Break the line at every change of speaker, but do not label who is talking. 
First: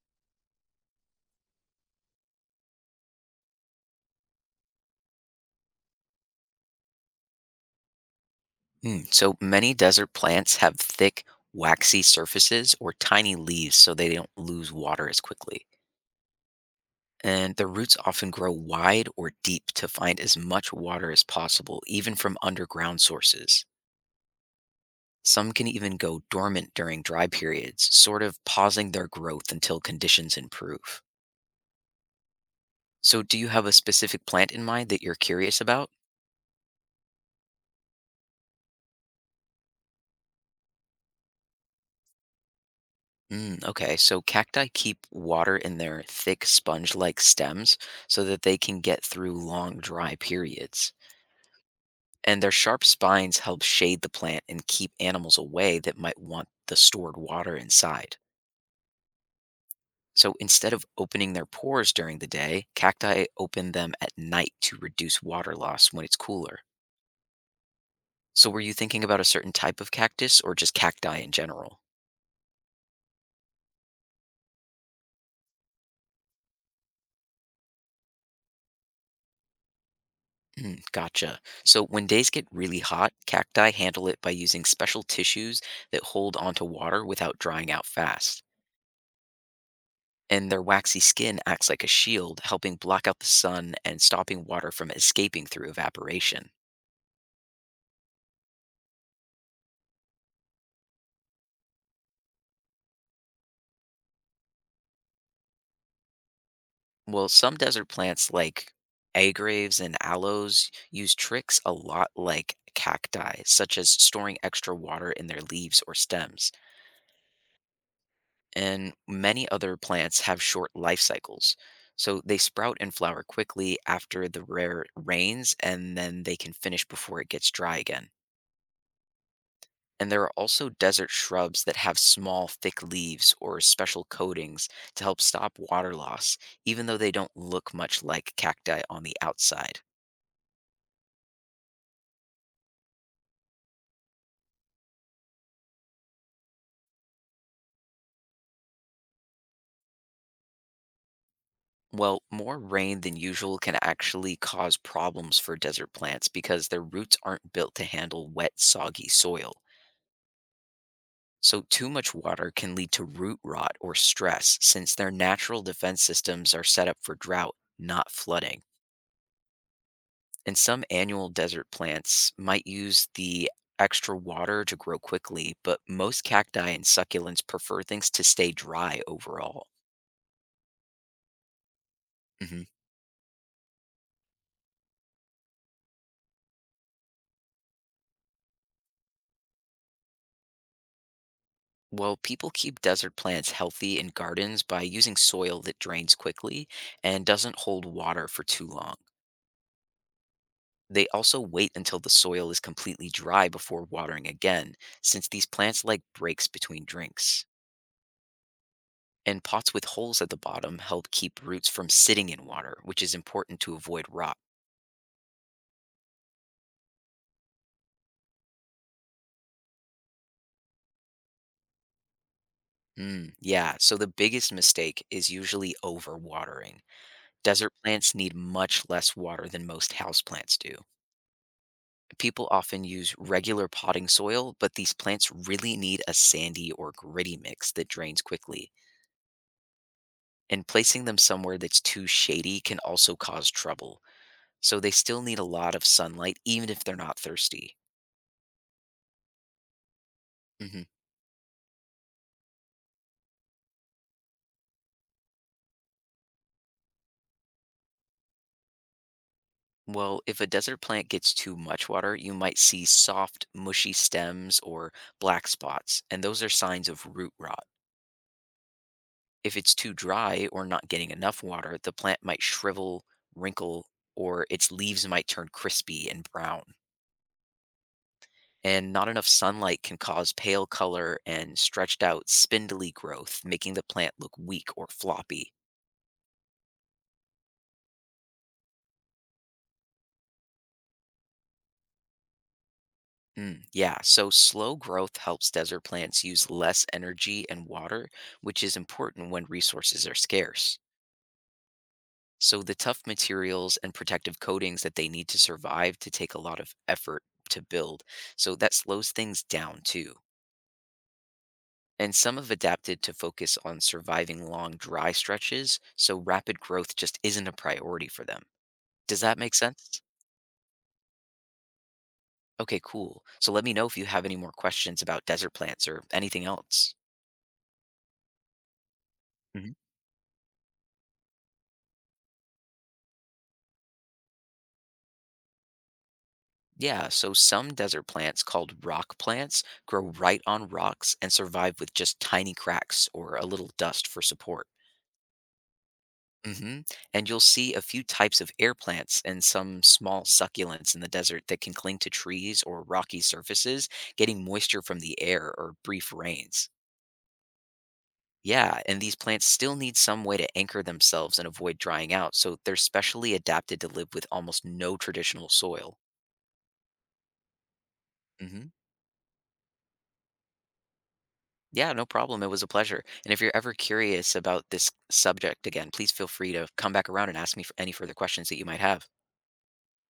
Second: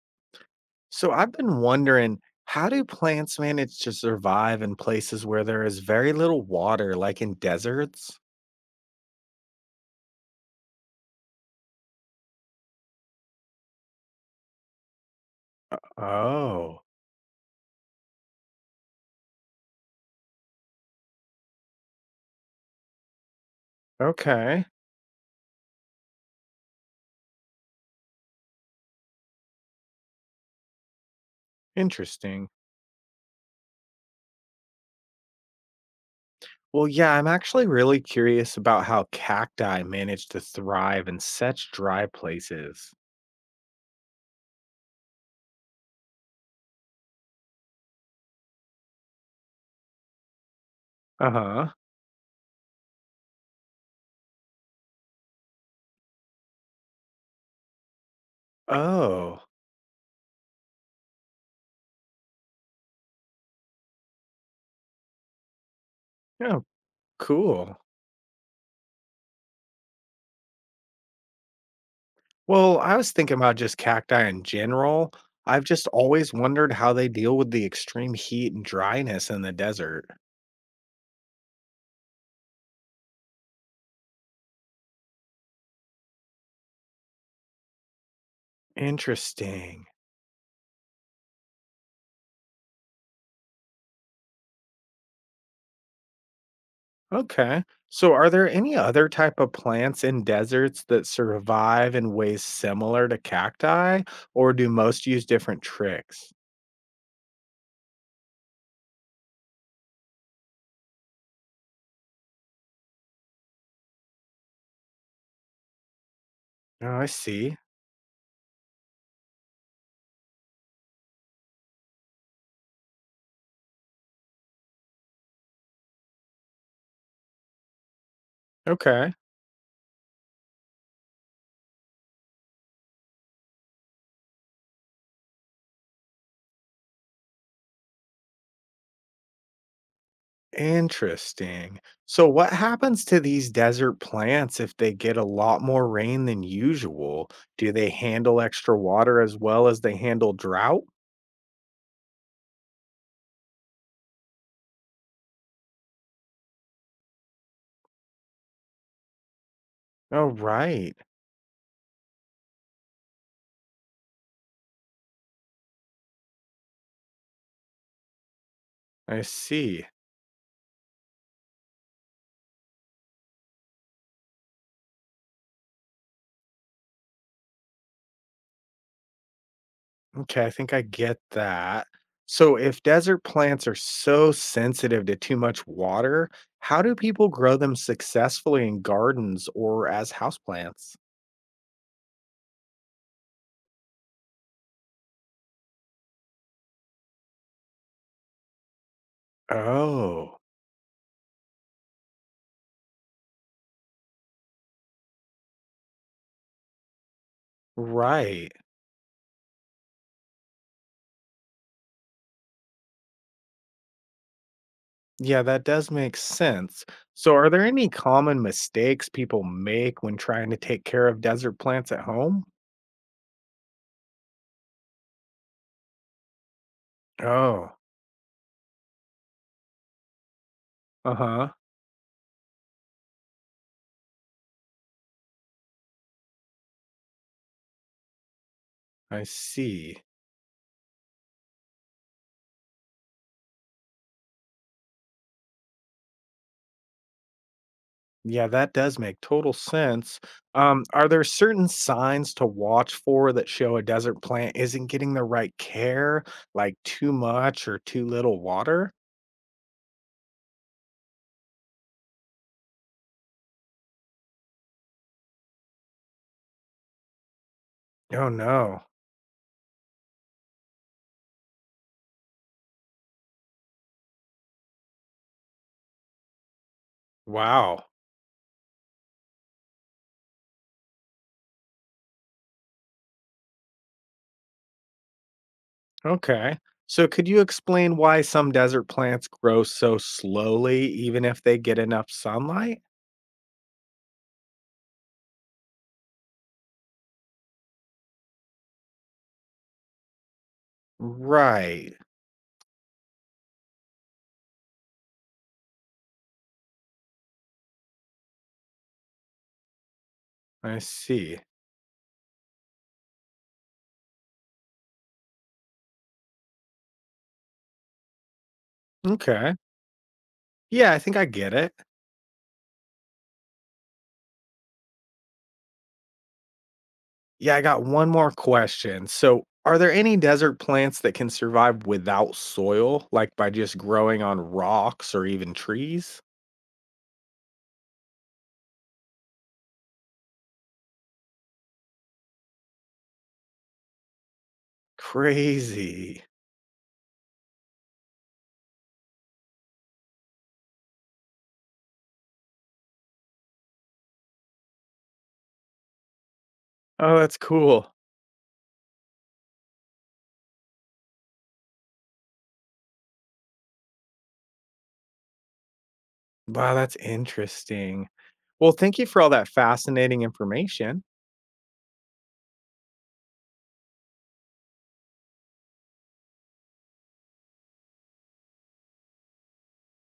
So I've been wondering, how do plants manage to survive in places where there is very little water, like in deserts?
So many desert plants have thick, waxy surfaces or tiny leaves so they don't lose water as quickly.
Oh,
And the roots often grow wide or deep to find as much water as possible, even from underground sources.
okay.
Some can even go dormant during dry periods, sort of pausing their growth until conditions improve.
Interesting.
So, do you have a specific plant in mind that you're curious about?
Well, yeah, I'm actually really curious about how cacti manage to thrive in such dry places.
Mm, okay, so cacti keep water in their thick sponge like stems so that they can get through long dry periods.
Uh huh.
And their sharp spines help shade the plant and keep animals away that might want the stored water inside.
Oh,
So instead of opening their pores during the day, cacti open them at night to reduce water loss when it's cooler.
yeah, cool.
So were you thinking about a certain type of cactus or just cacti in general?
Well, I was thinking about just cacti in general. I've just always wondered how they deal with the extreme heat and dryness in the desert.
Mm, gotcha. So when days get really hot, cacti handle it by using special tissues that hold onto water without drying out fast.
Interesting.
And their waxy skin acts like a shield, helping block out the sun and stopping water from escaping through evaporation.
Okay. So are there any other type of plants in deserts that survive in ways similar to cacti, or do most use different tricks?
Well, some desert plants like agraves and aloes use tricks a lot like cacti, such as storing extra water in their leaves or stems.
Oh, I see.
And many other plants have short life cycles. So they sprout and flower quickly after the rare rains, and then they can finish before it gets dry again.
Okay.
And there are also desert shrubs that have small, thick leaves or special coatings to help stop water loss, even though they don't look much like cacti on the outside.
Interesting. So what happens to these desert plants if they get a lot more rain than usual? Do they handle extra water as well as they handle drought?
Well, more rain than usual can actually cause problems for desert plants because their roots aren't built to handle wet, soggy soil.
Oh, right.
So, too much water can lead to root rot or stress since their natural defense systems are set up for drought, not flooding.
I see.
And some annual desert plants might use the extra water to grow quickly, but most cacti and succulents prefer things to stay dry overall.
Okay, I think I get that. So,
Mhm.
if desert plants are so sensitive to too much water, how do people grow them successfully in gardens or as houseplants?
Well, people keep desert plants healthy in gardens by using soil that drains quickly and doesn't hold water for too long.
Oh,
They also wait until the soil is completely dry before watering again, since these plants like breaks between drinks.
right.
And pots with holes at the bottom help keep roots from sitting in water, which is important to avoid rot.
Yeah, that does make sense. So, are there any common mistakes people make when trying to take care of desert plants at home?
Mm, yeah, so the biggest mistake is usually overwatering. Desert
Oh,
plants need much less water than most houseplants do.
uh huh.
People often use regular potting soil, but these plants really need a sandy or gritty mix that drains quickly.
I see.
And placing them somewhere that's too shady can also cause trouble. So they still need a lot of sunlight, even if they're not thirsty.
Yeah, that does make total sense.
Hmm.
Are there certain signs to watch for that show a desert plant isn't getting the right care, like too much or too little water?
Well, if a desert plant gets too much water, you might see soft, mushy stems or black spots, and those are signs of root rot.
Oh, no.
If it's too dry or not getting enough water, the plant might shrivel, wrinkle, or its leaves might turn crispy and brown.
Wow.
And not enough sunlight can cause pale color and stretched out spindly growth, making the plant look weak or floppy.
Okay. So, could you explain why some desert plants grow so slowly, even if they get enough sunlight?
Mm, yeah, so slow growth helps desert plants use less energy and water, which is important when resources are scarce.
Right.
So the tough materials and protective coatings that they need to survive to take a lot of effort to build. So that slows things down too.
I see.
And some have adapted to focus on surviving long dry stretches, so rapid growth just isn't a priority for them. Does that make
Okay.
sense?
Yeah, I think I get it.
Okay, cool. So let me know if you have any more questions about desert plants or anything else.
Yeah, I got one more question. So,
Mhm.
are there any desert plants that can survive without soil, like by just growing on rocks or even trees?
Yeah, so some desert plants called rock plants grow right on rocks and survive with just tiny cracks or a little dust for support.
Crazy.
Hmm. And you'll see a few types of air plants and some small succulents in the desert that can cling to trees or rocky surfaces, getting moisture from the air or brief rains.
Oh, that's cool.
Yeah, and these plants still need some way to anchor themselves and avoid drying out, so they're specially adapted to live with almost no traditional soil.
Wow, that's interesting.
Hmm.
Well, thank you for all that fascinating information.
Yeah, no problem. It was a pleasure. And if you're ever curious about this subject again, please feel free to come back around and ask me for any further questions that you might have.